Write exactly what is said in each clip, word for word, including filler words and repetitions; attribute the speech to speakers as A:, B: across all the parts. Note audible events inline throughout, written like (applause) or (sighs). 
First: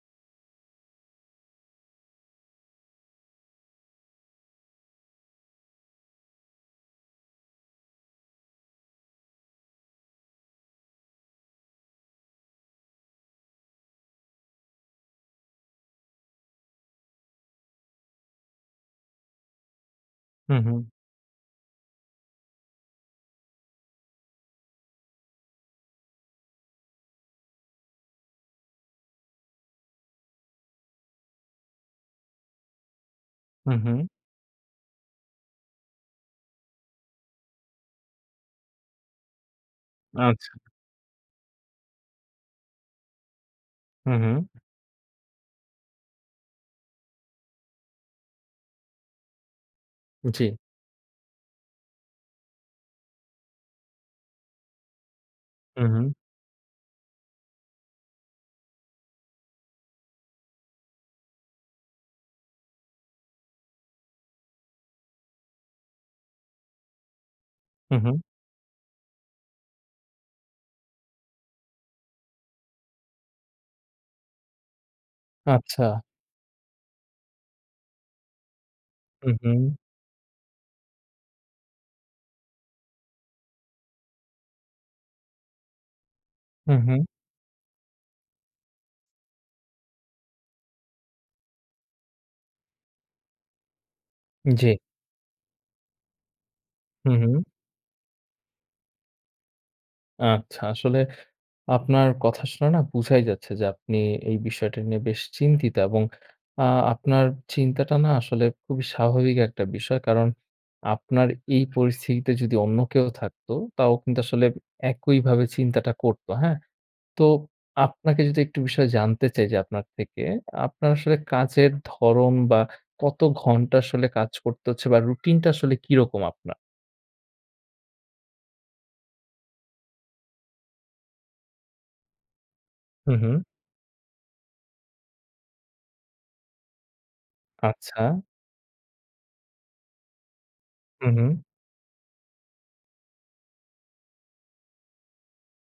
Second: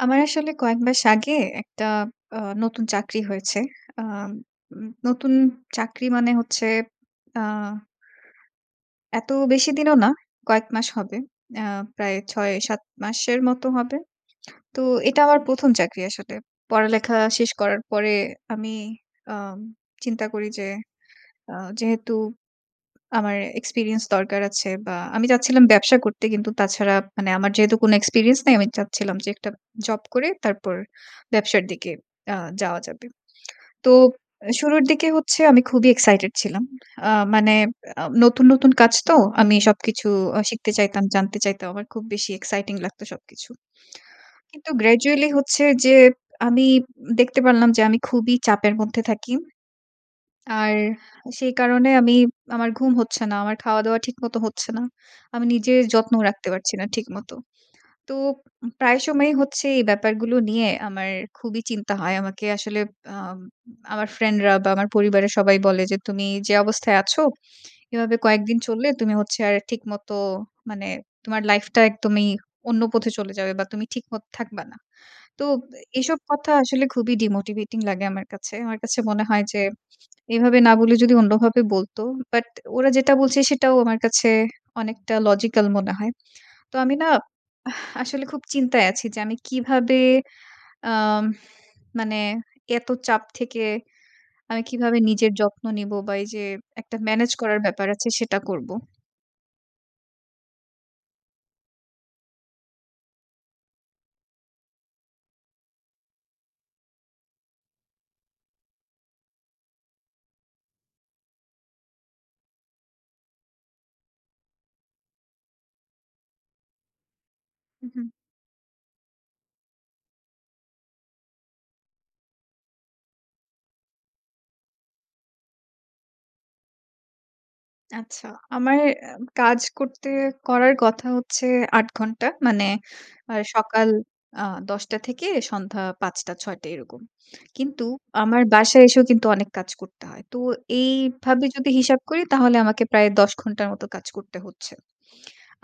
A: আমার আসলে কয়েক মাস আগে একটা আ নতুন চাকরি হয়েছে। আ নতুন চাকরি মানে হচ্ছে আ এত বেশি দিনও না। কয়েক মাস হবে। আ প্রায় ছয় সাত মাসের মতো হবে। তো এটা আমার প্রথম চাকরি আসলে। পড়ালেখা শেষ করার পরে আমি আ চিন্তা করি যে
B: উম-হুম।
A: আ যেহেতু আমার experience দরকার আছে বা আমি চাচ্ছিলাম ব্যবসা করতে কিন্তু তাছাড়া মানে আমার যেহেতু কোনো experience নাই আমি চাচ্ছিলাম যে একটা জব করে তারপর ব্যবসার দিকে আ যাওয়া যাবে। তো
B: উম-হুম।
A: শুরুর দিকে হচ্ছে আমি খুবই excited ছিলাম। আ মানে আ নতুন, নতুন কাজ তো, আমি সবকিছু
B: আচ্ছা।
A: শিখতে চাইতাম, জানতে চাইতাম। আমার খুব বেশি exciting লাগত সবকিছু।
B: উম-হুম।
A: কিন্তু gradually হচ্ছে যে আমি দেখতে পারলাম যে আমি খুবই চাপের মধ্যে থাকি।
B: জ্বি।
A: আর, সেই কারণে আমি আমার ঘুম হচ্ছে না। আমার খাওয়া-দাওয়া ঠিক মতো হচ্ছে না। আমি নিজের
B: উম-হুম।
A: যত্নও রাখতে পারছি না ঠিকমত। তো প্রায় সময়েই হচ্ছে এই ব্যাপারগুলো নিয়ে আমার খুবই চিন্তা হয়। আমাকে আসলে আম আমার ফ্রেন্ডরা বা আমার পরিবারের সবাই বলে যে, "তুমি যে অবস্থায় আছো, এভাবে
B: উম-হুম।
A: কয়েকদিন চললে তুমি হচ্ছে আর ঠিকমতো মানে তোমার লাইফ টা একদমই অন্য পথে চলে যাবে বা তুমি ঠিকমত থাকবা না।" তো
B: আচ্ছা।
A: এসব কথা আসলে খুবই ডিমোটিভেটিং লাগে আমার কাছে। আমার কাছে মনে হয় যে
B: উম-হুম।
A: এভাবে না বলে যদি অন্যভাবে বলতো। বাট ওরা যেটা বলছে সেটাও আমার কাছে অনেকটা logical মনে হয়। তো আমি
B: উম-হুম।
A: না, (sighs) আসলে খুব চিন্তায় আছি যে আমি কিভাবে (inhales) আম মানে এত চাপ থেকে, আমি
B: জ্বি।
A: কিভাবে নিজের যত্ন নিব? বা এই যে একটা ম্যানেজ
B: উম-হুম।
A: করার ব্যাপার আছে সেটা করবো।
B: আচ্ছা, আসলে আপনার কথা শুনে না বোঝাই যাচ্ছে যে আপনি এই বিষয়টা নিয়ে বেশ চিন্তিত এবং আ আপনার চিন্তাটা না আসলে খুবই স্বাভাবিক একটা বিষয়। কারণ আপনার এই পরিস্থিতিতে যদি অন্য কেউ থাকত, তাও কিন্তু আসলে একইভাবে চিন্তাটা করত। হ্যাঁ? তো
A: উম-হুম।
B: আপনাকে যদি একটু বিষয় জানতে চাই যে আপনার থেকে, আপনার আসলে কাজের ধরন বা কত ঘন্টা আসলে কাজ করতে হচ্ছে? বা রুটিন টা আসলে কিরকম আপনার?
A: আচ্ছা। আমার আ কাজ করতে, করার কথা হচ্ছে আট ঘন্টা। মানে আ
B: উম-হুম।
A: সকাল দশ টা থেকে সন্ধ্যা পাঁচ টা, ছয় টা এরকম। কিন্তু
B: আচ্ছা।
A: আমার বাসায় এসেও কিন্তু অনেক কাজ করতে হয়। তো
B: উম-হুম।
A: এইভাবে যদি হিসাব করি তাহলে আমাকে প্রায় দশ ঘন্টার মতো কাজ করতে হচ্ছে।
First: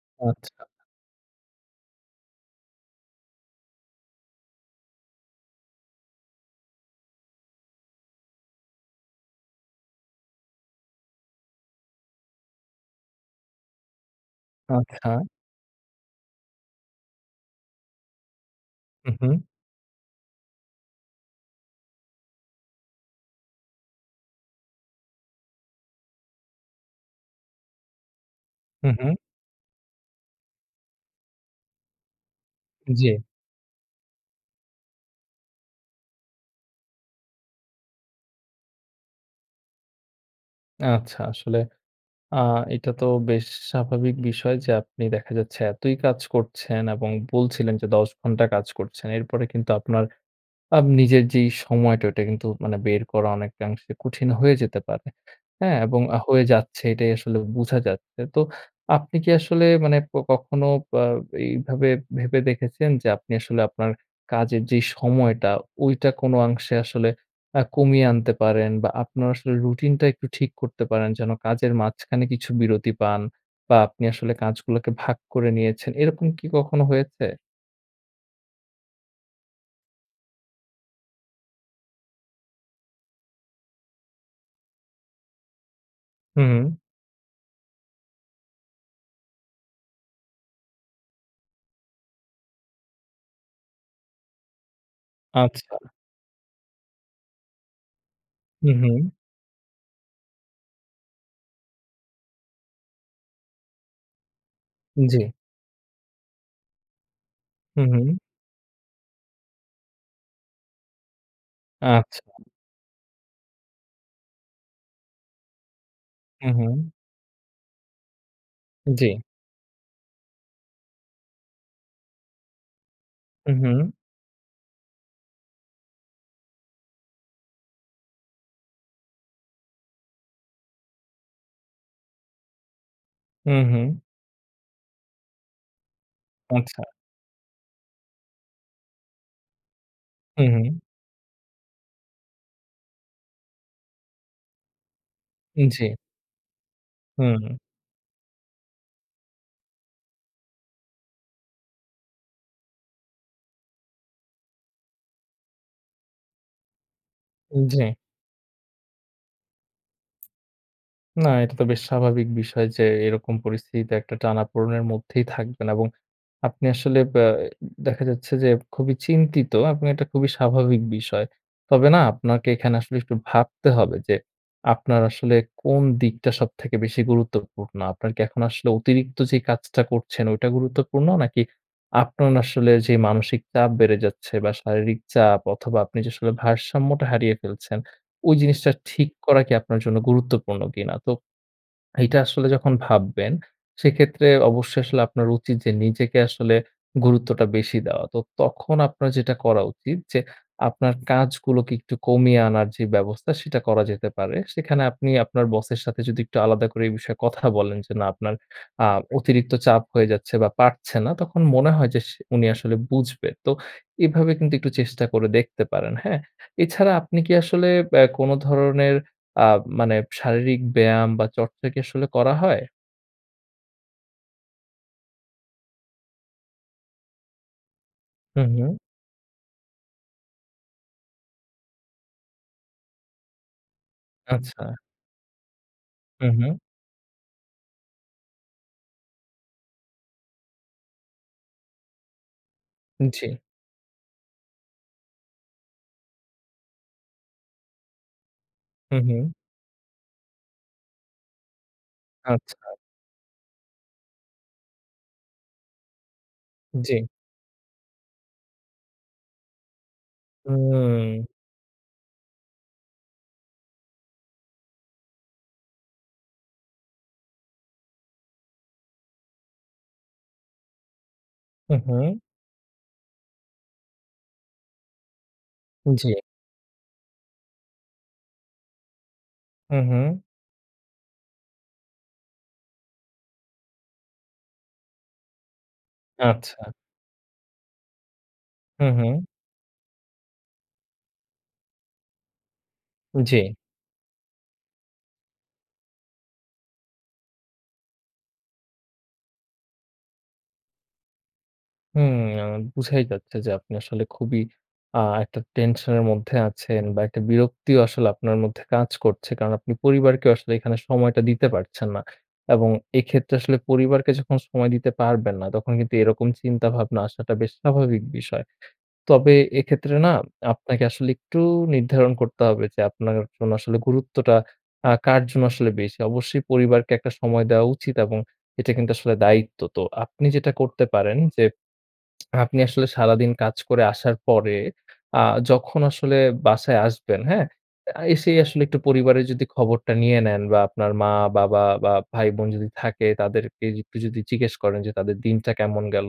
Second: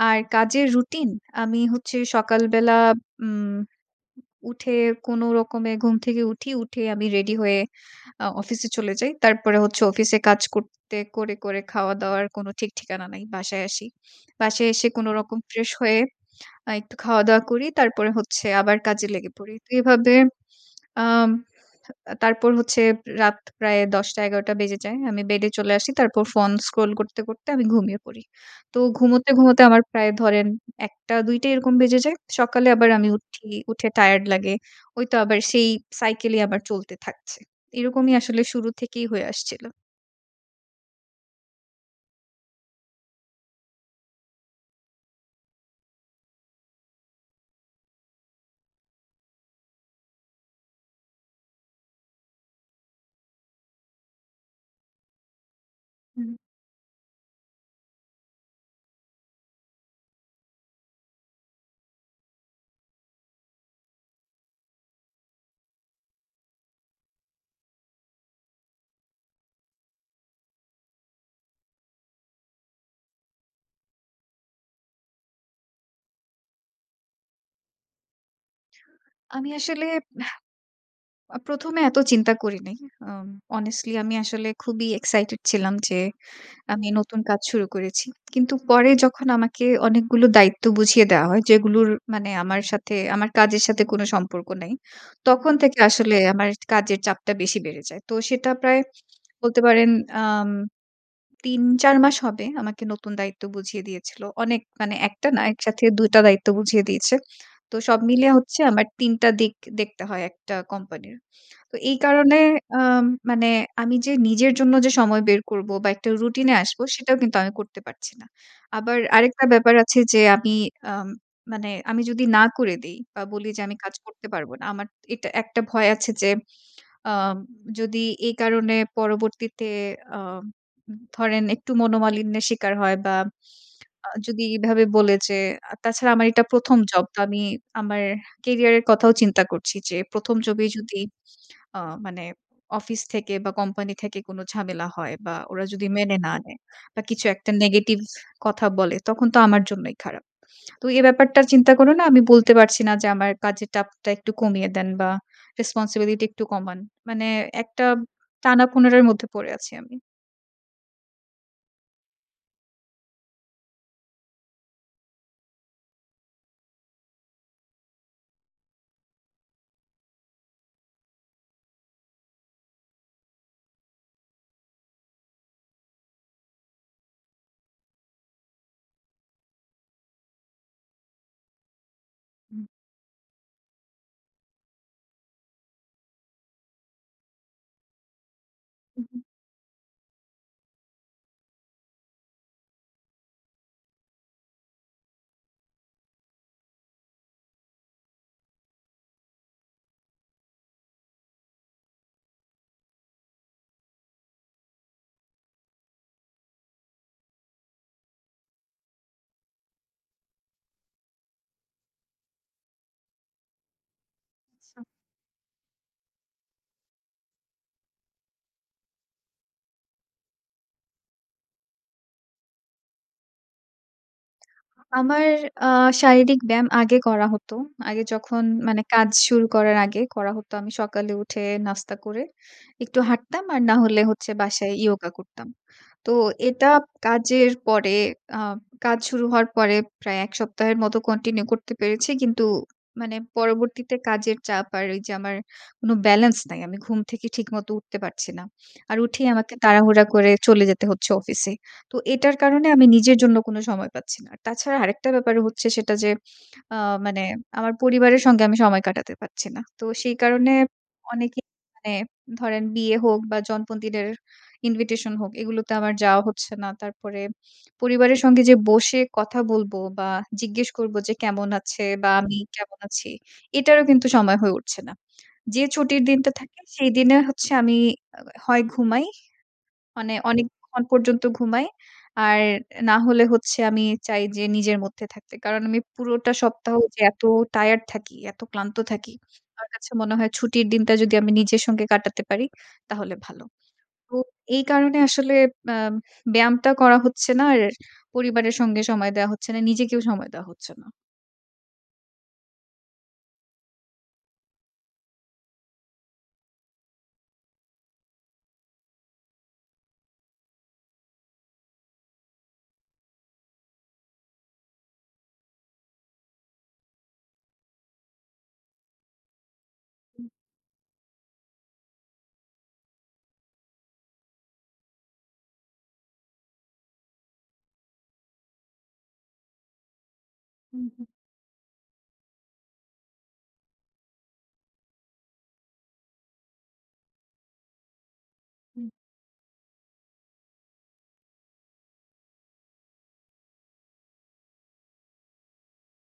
A: আর
B: আচ্ছা।
A: কাজের রুটিন, আমি হচ্ছে সকালবেলা উম উঠে কোনরকমে ঘুম থেকে উঠি, উঠে আমি রেডি হয়ে আ অফিসে চলে যাই। তারপরে হচ্ছে অফিসে কাজ করতে করে, করে খাওয়া দাওয়ার কোনো ঠিক ঠিকানা নাই। বাসায় আসি। বাসায় এসে কোনো
B: আচ্ছা।
A: রকম ফ্রেশ হয়ে আ একটু খাওয়াদাওয়া করি তারপরে হচ্ছে আবার কাজে লেগে
B: উম-হুম।
A: পড়ি। তো এভাবে, আম তারপর হচ্ছে রাত প্রায় দশ টা, এগারো টা বেজে যায় আমি বেডে চলে আসি তারপর phone scroll করতে, করতে আমি ঘুমিয়ে পড়ি। তো
B: হুম, হুম।
A: ঘুমোতে, ঘুমোতে আমার প্রায় ধরেন এক টা, দুই টা এরকম বেজে যায়। সকালে আবার আমি
B: জি।
A: উঠি, উঠে টায়ারড লাগে ওই তো আবার সেই cycle এই আবার চলতে থাকছে। এরকমই আসলে শুরু থেকেই হয়ে আসছিলো।
B: আচ্ছা, আসলে আ এটা তো বেশ স্বাভাবিক বিষয় যে, আপনি দেখা যাচ্ছে এতই কাজ করছেন এবং বলছিলেন যে দশ ঘন্টা কাজ করছেন। এরপরে কিন্তু আপনার আম নিজের যেই সময়টা ঐটা কিন্তু মানে বের করা অনেকাংশে কঠিন হয়ে যেতে পারে, হ্যাঁ? এবং
A: হু, হু।
B: হয়ে যাচ্ছে এটাই আসলে বোঝা যাচ্ছে। তো আপনি কি আসলে মানে ক কখনো বা এইভাবে ভেবে দেখেছেন যে আপনি আসলে আপনার কাজের যে সময়টা ঐটা কোন অংশে আসলে আ কমিয়ে আনতে পারেন বা আপনার আসলে রুটিনটা একটু ঠিক করতে পারেন যেন কাজের মাঝখানে কিছু বিরতি পান? বা আপনি আসলে কাজগুলাকে ভাগ করে নিয়েছেন। এরকম কি কখনো হয়েছে?
A: আমি আসলে এহ অ প্রথমে এত চিন্তা করি নাই। আম honestly আমি আসলে খুবই excited ছিলাম যে
B: হু, হু।
A: আমি নতুন কাজ শুরু করেছি। কিন্তু পরে যখন আমাকে অনেকগুলো দায়িত্ব বুঝিয়ে দেওয়া হয় যেগুলোর মানে আমার সাথে, আমার কাজের সাথে কোন সম্পর্ক নাই। তখন
B: আচ্ছা।
A: থেকে আসলে আমার এট কাজের চাপটা বেশি বেড়ে যায়। তো সেটা প্রায়
B: হু-হুম।
A: বলতে পারেন আম তিন চার মাস হবে। আমাকে নতুন দায়িত্ব বুঝিয়ে দিয়েছিল। অনেক মানে, এক টা
B: জ্বি।
A: না একসাথে দুই টা দায়িত্ব বুঝিয়ে দিয়েছে। তো সব
B: হু-হুম।
A: মিলে হচ্ছে আমার তিন টা দিক দেখতে হয় একটা কোম্পানির। তো এই
B: আচ্ছা।
A: কারণে আম মানে আমি যে নিজের জন্য যে সময় বের করব বা একটা রুটিনে আসব
B: উম-হুম।
A: সেটাও কিন্তু আমি করতে পারছি না। আবার
B: জ্বি।
A: আরেকটা ব্যাপার আছে যে আমি আম মানে আমি যদি না করে দেই বা বলি যে আমি
B: উম-হুম।
A: কাজ করতে পারব না। আমার এটা একটা ভয় আছে যে আম যদি এই কারণে পরবর্তীতে আম ধরেন একটু মনোমালিন্যের শিকার হয় বা
B: হুম, হুম।
A: আ যদি এভাবে বলে যে আ তাছাড়া আমার এটা প্রথম
B: আচ্ছা।
A: জব। তো আমি আমার career এর কথাও চিন্তা করছি যে প্রথম job এই
B: হু-হুম।
A: যদি আ মানে অফিস থেকে বা কোম্পানি থেকে কোন ঝামেলা হয় বা
B: উ
A: ওরা
B: জ্বি।
A: যদি মেনে না নেয় বা কিছু একটা
B: হুম।
A: negative কথা বলে তখন তো আমার জন্যই খারাপ। তো এ ব্যাপারটার চিন্তা করেও না আমি বলতে পারছি না যে, "আমার কাজের টাপটা একটু কমিয়ে দেন বা responsibility একটু কমান।" মানে একটা
B: জ্বি।
A: পনেরের মধ্যে পড়ে আছি আমি।
B: না, এটা তো বেশ স্বাভাবিক বিষয় যে এইরকম পরিস্থিতিতে একটা টানাপোড়নের মধ্যেই থাকবেন এবং আপনি আসলে ব্যা দেখা যাচ্ছে যে খুবই চিন্তিত আপনি এটা খুবই স্বাভাবিক বিষয়। তবে না আপনাকে এখানে আসলে একটু ভাবতে হবে যে, আপনার আসলে কোন দিকটা সবথেকে বেশি গুরুত্বপূর্ণ? আপনার কি এখন আসলে অতিরিক্ত যে কাজটা করছেন ওইটা গুরুত্বপূর্ণ নাকি, আপনান
A: হুম।
B: আসলে যে মানসিক চাপ বেড়ে যাচ্ছে বা শারীরিক চাপ অথবা আপনি আসলে ভারসাম্যটা হারিয়ে ফেলছেন, ওই জিনিসটা ঠিক
A: উম-হুম।
B: করা কি আপনার জন্য গুরুত্বপূর্ণ কিনা? তো এইটা আসলে যখন ভাববেন সেক্ষেত্রে অবশ্যই আসলে আপনার উচিত যে নিজেকে আসলে গুরুত্বটা বেশি দেওয়া। তো তখন আপনার যেটা করা উচিত যে আপনার কাজগুলোকে একটু কমিয়ে আনার যে ব্যবস্থা সেটা করা যেতে পারে। সেখানে আপনি আপনার বসের সাথে যদি একটু আলাদা করে এই বিষয়ে কথা বলেন যে না আপনার আ অতিরিক্ত চাপ হয়ে যাচ্ছে বা পারছে না, তখন মনে হয় যে সে উনি আসলে বুঝবে। তো এভাবে কিন্তু একটু চেষ্টা করে দেখতে পারেন, হ্যাঁ? এছাড়া আপনি কি আসলে ব্যা কোন ধরনের আ মানে শারীরিক ব্যায়াম বা চর্চা কি আসলে করা হয়?
A: (smacks lips) আমার আ শারীরিক ব্যায়াম আগে করা হত। আগে যখন
B: হুম, হুম।
A: মানে কাজ শুরু করার আগে করা হতো আমি সকালে উঠে, নাস্তা করে একটু হাঁটতাম, আর না হলে হচ্ছে বাসায়
B: আচ্ছা।
A: yoga করতাম। তো
B: উম-হুম।
A: এটা কাজের পরে আ কাজ শুরু হওয়ার পরে প্রায় এক সপ্তাহের মতো continue করতে পেরেছি। কিন্তু মানে
B: জ্বি।
A: পরবর্তীতে কাজের চাপ আর ওই যে আমার কোনো balance নাই। আমি ঘুম থেকে ঠিকমত উঠতে পারছি না। আর উঠেই
B: উম-হুম।
A: আমাকে তাড়াহুড়া করে চলে যেতে হচ্ছে অফিসে। তো এটার কারণে
B: আচ্ছা।
A: আমি নিজের জন্য কোন সময় পাচ্ছি না। তাছাড়া আরেকটা ব্যাপার হচ্ছে সেটা যে, আ
B: জ্বি।
A: মানে আমার পরিবারের সঙ্গে আমি সময় কাটাতে পারছি না। তো সেই কারণে
B: হুম।
A: অনেকেই মানে ধরেন বিয়ে হোক বা জন্মদিনের invitation হোক এগুলোতে আমার যাওয়া হচ্ছে না। তারপরে, পরিবারের সঙ্গে যে বসে কথা বলব বা জিজ্ঞেস করব যে কেমন আছে? বা
B: উম-হুম।
A: আমি কেমন আছি? এটারও কিন্তু সময় হয়ে উঠছে না। যে ছুটির
B: জ্বি।
A: দিনটা থাকে সেই দিনে হচ্ছে আমি হ হয় ঘুমাই। মানে
B: উম-হুম।
A: অনেকক্ষণ পর্যন্ত ঘুমাই। আর, না হলে হচ্ছে আমি চাই যে নিজের মধ্যে থাকতে। কারণ আমি পুরোটা
B: আচ্ছা।
A: সপ্তাহ যে এত টায়ারড থাকি, এত ক্লান্ত থাকি,
B: উম-হুম।
A: আমার কাছে মনে হয় ছুটির দিনটা যদি আমি নিজের সঙ্গে কাটাতে পারি তাহলে ভালো।
B: জ্বি।
A: তো এই কারণে আসলে আ ব্যায়ামটা করা হচ্ছে না আর পরিবারের সঙ্গে সময় দেয়া হচ্ছে না। নিজেকেও সময় দেওয়া হচ্ছে না।
B: হুম। আ বুঝাই যাচ্ছে যে আপনি আসলে খুবই আ একটা টেনশন এর মধ্যে আছেন বা একটা বিরক্তিও আসলে আপনার মধ্যে কাজ করছে। কারণ আপনি পরিবারকে আসলে এখানে সময়টা দিতে পারছেন না। এবং এইক্ষেত্রে আসলে পরিবারকে যখন সময় দিতে পারবেন না তখন কিন্তু এরকম চিন্তা ভাবনা আসাটা বেশ স্বাভাবিক বিষয়। তবে এক্ষেত্রে না
A: উ।
B: আপনাকে আসলে একটু নির্ধারণ করতে হবে যে আপনার জন্য আসলে গুরুত্বটা আ কার জন্য আসলে বেশি। অবশ্যই পরিবারকে একটা সময় দেওয়া উচিত এবং এটা কিন্তু আসলে দায়িত্ব। তো আপনি যেটা
A: হু,
B: করতে
A: হু।
B: পারেন যে (smacks lips) আপনি আসলে সারাদিন কাজ করে আসার পরে আ যখন আসলে বাসায় আসবেন, হ্যাঁ? আ এসেই আসলে একটু
A: হুম।
B: পরিবারের যদি খবরটা নিয়ে নেন, বা আপনার মা-বাবা বা ভাই-বোন যদি থাকে তাদেরকে একটু যদি জিজ্ঞেস করেন যে তাদের দিনটা কেমন গেল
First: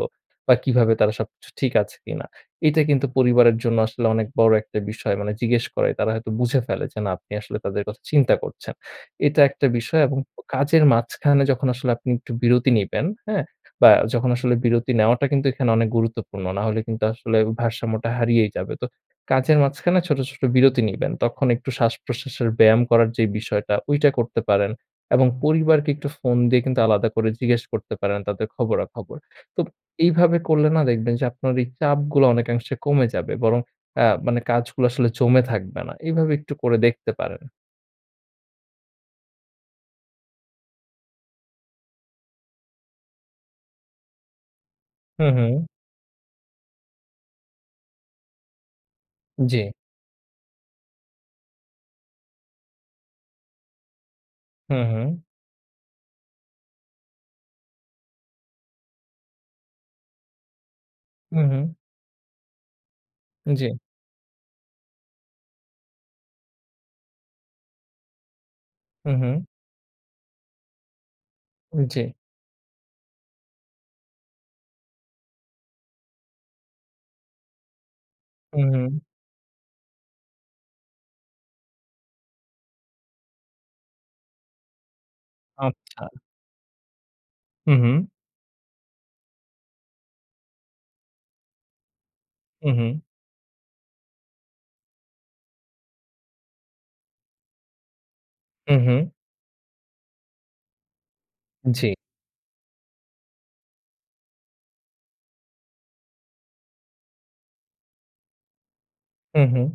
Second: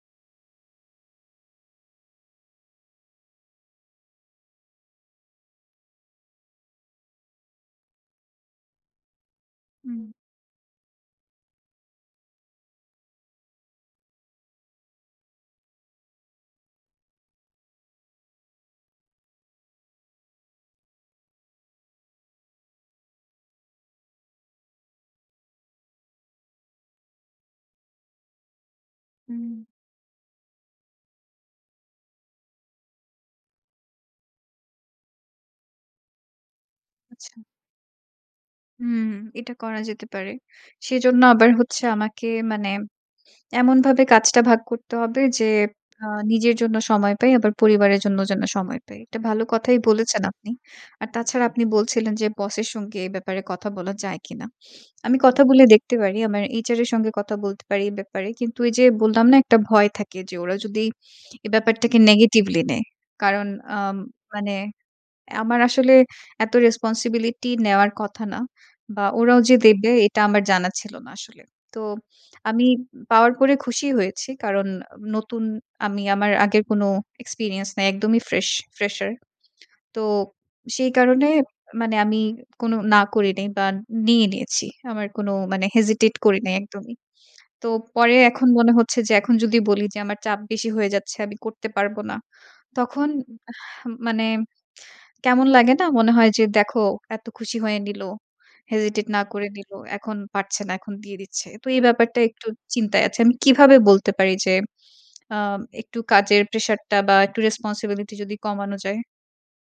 B: বা কিভাবে তারা সবকিছু ঠিক আছে কিনা। এইটা কিন্তু পরিবারের জন্য আসলে অনেক বড় একটা বিষয়। মানে জিজ্ঞেস করে, তারা হয়তো বুঝে ফেলে যে না আপনি আসলে তাদের কথা চিন্তা করছেন। (inhales) এইটা একটা বিষয়
A: হুম।
B: এবং ও কাজের মাঝখানে যখন আসলে আপনি একটু বিরতি নিবেন, হ্যাঁ? বা যখন আসলে বিরতি নেওয়াটা কিন্তু এখানে অনেক গুরুত্বপূর্ণ। নাহলে কিন্তু আসলে ও ভারসাম্যটা হারিয়েই যাবে। তো কাজের মাঝখানে ছোট-ছোট বিরতি নিবেন। তখন একটু শ্বাসপ্রশ্বাসের ব্যায়াম করার যে বিষয়টা ওইটা করতে পারেন। এবং পরিবারকে একটু ফোন দিয়ে কিন্তু আলাদা করে জিজ্ঞেস করতে পারেন তাদের খবরাখবর।
A: হুম।
B: তো এইভাবে করলে না দেখবেন যে আপনার এই চাপগুলো অনেকাংশে কমে যাবে। বরং আ মানে কাজগুলো আসলে জমে থাকবে না। এইভাবে একটু করে দেখতে
A: আচ্ছা।
B: পারেন।
A: হুম, এটা করা যেতে পারে। সেজন্য আবার হচ্ছে আমাকে মানে এমনভাবে কাজটা ভাগ করতে হবে যে
B: উম-হুম।
A: আ নিজের জন্য সময় পাই আবার পরিবারের জন্য যেন সময় পাই। এটা ভালো
B: জ্বি।
A: কথাই বলেছেন আপনি। আর তাছাড়া আপনি বলছিলেন যে, বস এর সঙ্গে এ ব্যাপারে কথা বলা যায় কিনা?
B: হুম, হুম।
A: আমি কথা বলে দেখতে পারি। আমার HR এর সঙ্গে কথা বলতে পারি এই ব্যাপারে। কিন্তু এই যে বললাম না? একটা ভয় থাকে যে ওরা যদি এ
B: উম-হুম।
A: ব্যাপারটাকে negatively নেয়। কারণ
B: জ্বি।
A: আম মানে আমার আসলে এত responsibility নেওয়ার কথা না। বা
B: উম-হুম।
A: ওরাও যে দেবে এটা আমার জানা ছিল না আসলে। তো
B: জ্বি।
A: আমি পাওয়ার পরে খুশি হয়েছি। কারণ নতুন আমি আমার আগের কোন experience নাই। একদমই ফ্রেশ
B: উম-হুম।
A: fresher তো, সেই কারণে মানে আমি কোন না করি নাই বা নিয়ে নিয়েছি। আমার কোন মানে
B: আচ্ছা।
A: hesitate করি নাই একদমই। তো
B: উম-হুম।
A: পরে এখন মনে হচ্ছে যে এখন যদি বলি যে আমার চাপ বেশি হয়ে যাচ্ছে আমি করতে পারব না।
B: উম-হুম।
A: তখন আহ মানে কেমন লাগে না? মনে হয় যে, "দেখো এত খুশি হয়ে নিল।
B: উম-হুম।
A: hesitate না করে নিল। এখন পারছে না, এখন দিয়ে দিচ্ছে।" তো এই
B: জ্বি।
A: ব্যাপারটা একটু চিন্তায় আছি। আমি কিভাবে বলতে পারি যে আম একটু কাজের প্রেশার টা বা একটু রেসপন্সিবিলিটি যদি কমানো যায়?
B: হুম, হুম।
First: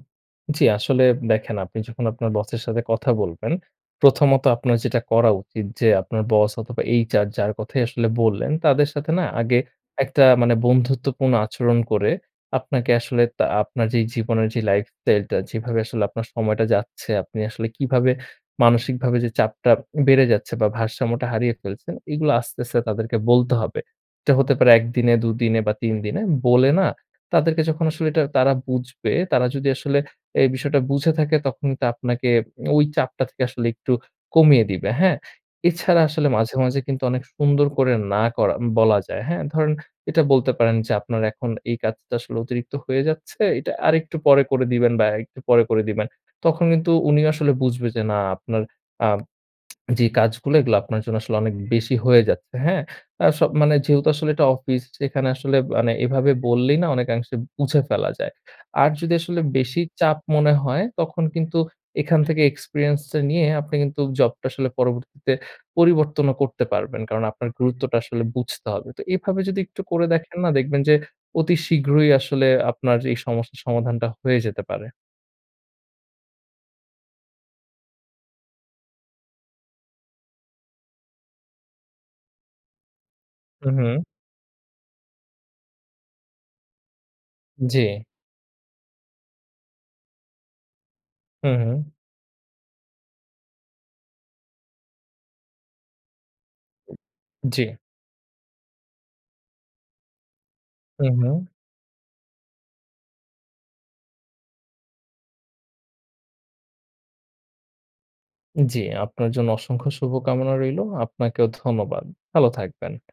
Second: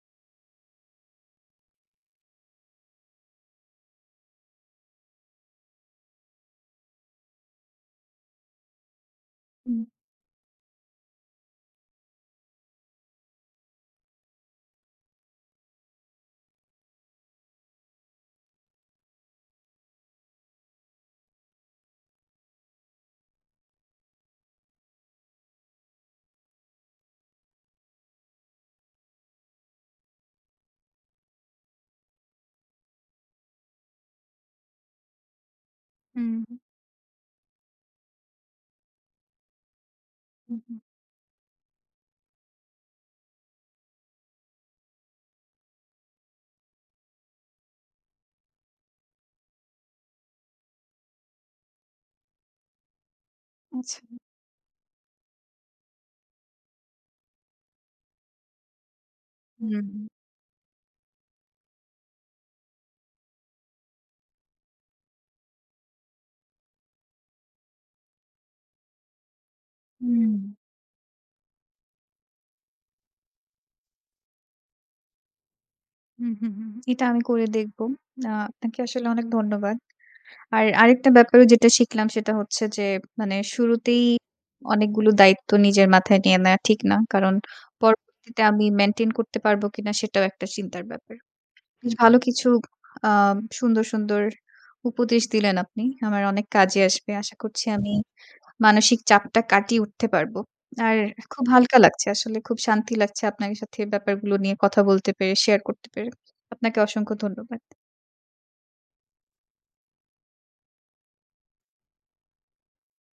B: জী আসলে দেখেন আপনি যখন আপনার বসের সাথে কথা বলবেন, প্রথমত আপনার যেটা করা উচিত যে আপনার বস অথবা HR যার কথাই আসলে বললেন, তাদের সাথে না আগে
A: হুম।
B: একটা মানে বন্ধুত্বপূর্ণ আচরণ করে, আপনাকে আসলে তা আপনার যে জীবনের যে lifestyle টা যেভাবে আসলে আপনার সময়টা যাচ্ছে, আপনি আসলে কিভাবে মানসিকভাবে যে চাপটা বেড়ে যাচ্ছে? বা ভারসাম্যটা হারিয়ে ফেলছেন? এগুলো আস্তে, আস্তে তাদেরকে বলতে হবে। এটা হতে পারে এক দিনে দুই দিনে বা তিন দিনে, বলে না, তাদেরকে যখন আসলে এটা তারা বুঝবে তারা যদি আসলে এই বিষয়টা বুঝে থাকে তখন কিন্তু আপনাকে ওই চাপটা থেকে আসলে একটু কমিয়ে দিবে, হ্যাঁ? এছাড়া আসলে মাঝে,
A: হুম।
B: মাঝে অনেক সুন্দর করে না করা বলা যায়, হ্যাঁ? ধরেন এটা বলতে পারেন
A: হুম।
B: যে আপনার এখন এই কাজটা আসলে অতিরিক্ত হয়ে যাচ্ছে। এটা আরেকটু পরে করে দিবেন বা একটু পরে করে দিবেন। তখন কিন্তু উনি আসলে বুঝবে যে না আপনার আ (smacks lips) যে কাজগুলো এগুলো আপনার জন্য আসলে অনেক বেশি হয়ে যাচ্ছে। হ্যাঁ? আস মানে
A: আচ্ছা।
B: যেহেতু আসলে এটা অফিস এখানে আসলে মানে এভাবে বললেই না অনেকাংশে বুঝে ফেলা যায়। আর যদি আসলে
A: হুম,
B: বেশি
A: হুম।
B: চাপ মনে হয়, তখন কিন্তু এখান থেকে experience টা নিয়ে আপনি কিন্তু জব টা আসলে পরবর্তীতে পরিবর্তন ও করতে পারবেন। কারণ আপনার গুরুত্বটা আসলে বুঝতে হবে। তো এভাবে যদি একটু করে দেখেন না,
A: হুম।
B: দেখবেন যে অতি শীঘ্রই আসলে আপনার এই সমস্যার সমাধানটা হয়ে যেতে পারে।
A: হুম, হুম, হুম। এটা আমি করে দেখব। আ আপনাকে আসলে অনেক ধন্যবাদ। আর আরেকটা ব্যাপারেও যেটা শিখলাম সেটা হচ্ছে যে মানে শুরুতেই
B: উম-হুম।
A: অনেকগুলো দায়িত্ব নিজের মাথায় নিয়ে নেওয়া ঠিক না। কারণ
B: জি।
A: পরবর্তীতে আমি মেইনটেইন করতে পারব কিনা? সেটাও একটা চিন্তার ব্যাপার।
B: হু, হুম।
A: বেশ ভালো কিছু আ সুন্দর সুন্দর উপদেশ দিলেন আপনি। আমার অনেক কাজে আসবে। আশা
B: জ্বি।
A: করছি আমি মানসিক চাপটা কাটিয়ে উঠতে পারব। আর খুব
B: উম-হুম।
A: হালকা লাগছে আসলে, খুব শান্তি লাগছে আপনার সাথে এই ব্যাপারগুলো নিয়ে কথা বলতে পেরে, শেয়ার করতে পেরে। আপনাকে অসংখ্য ধন্যবাদ।
B: জি। আপনার জন্য অসংখ্য শুভকামনা রইলো। আপনাকেও ধন্যবাদ। ভালো থাকবেন।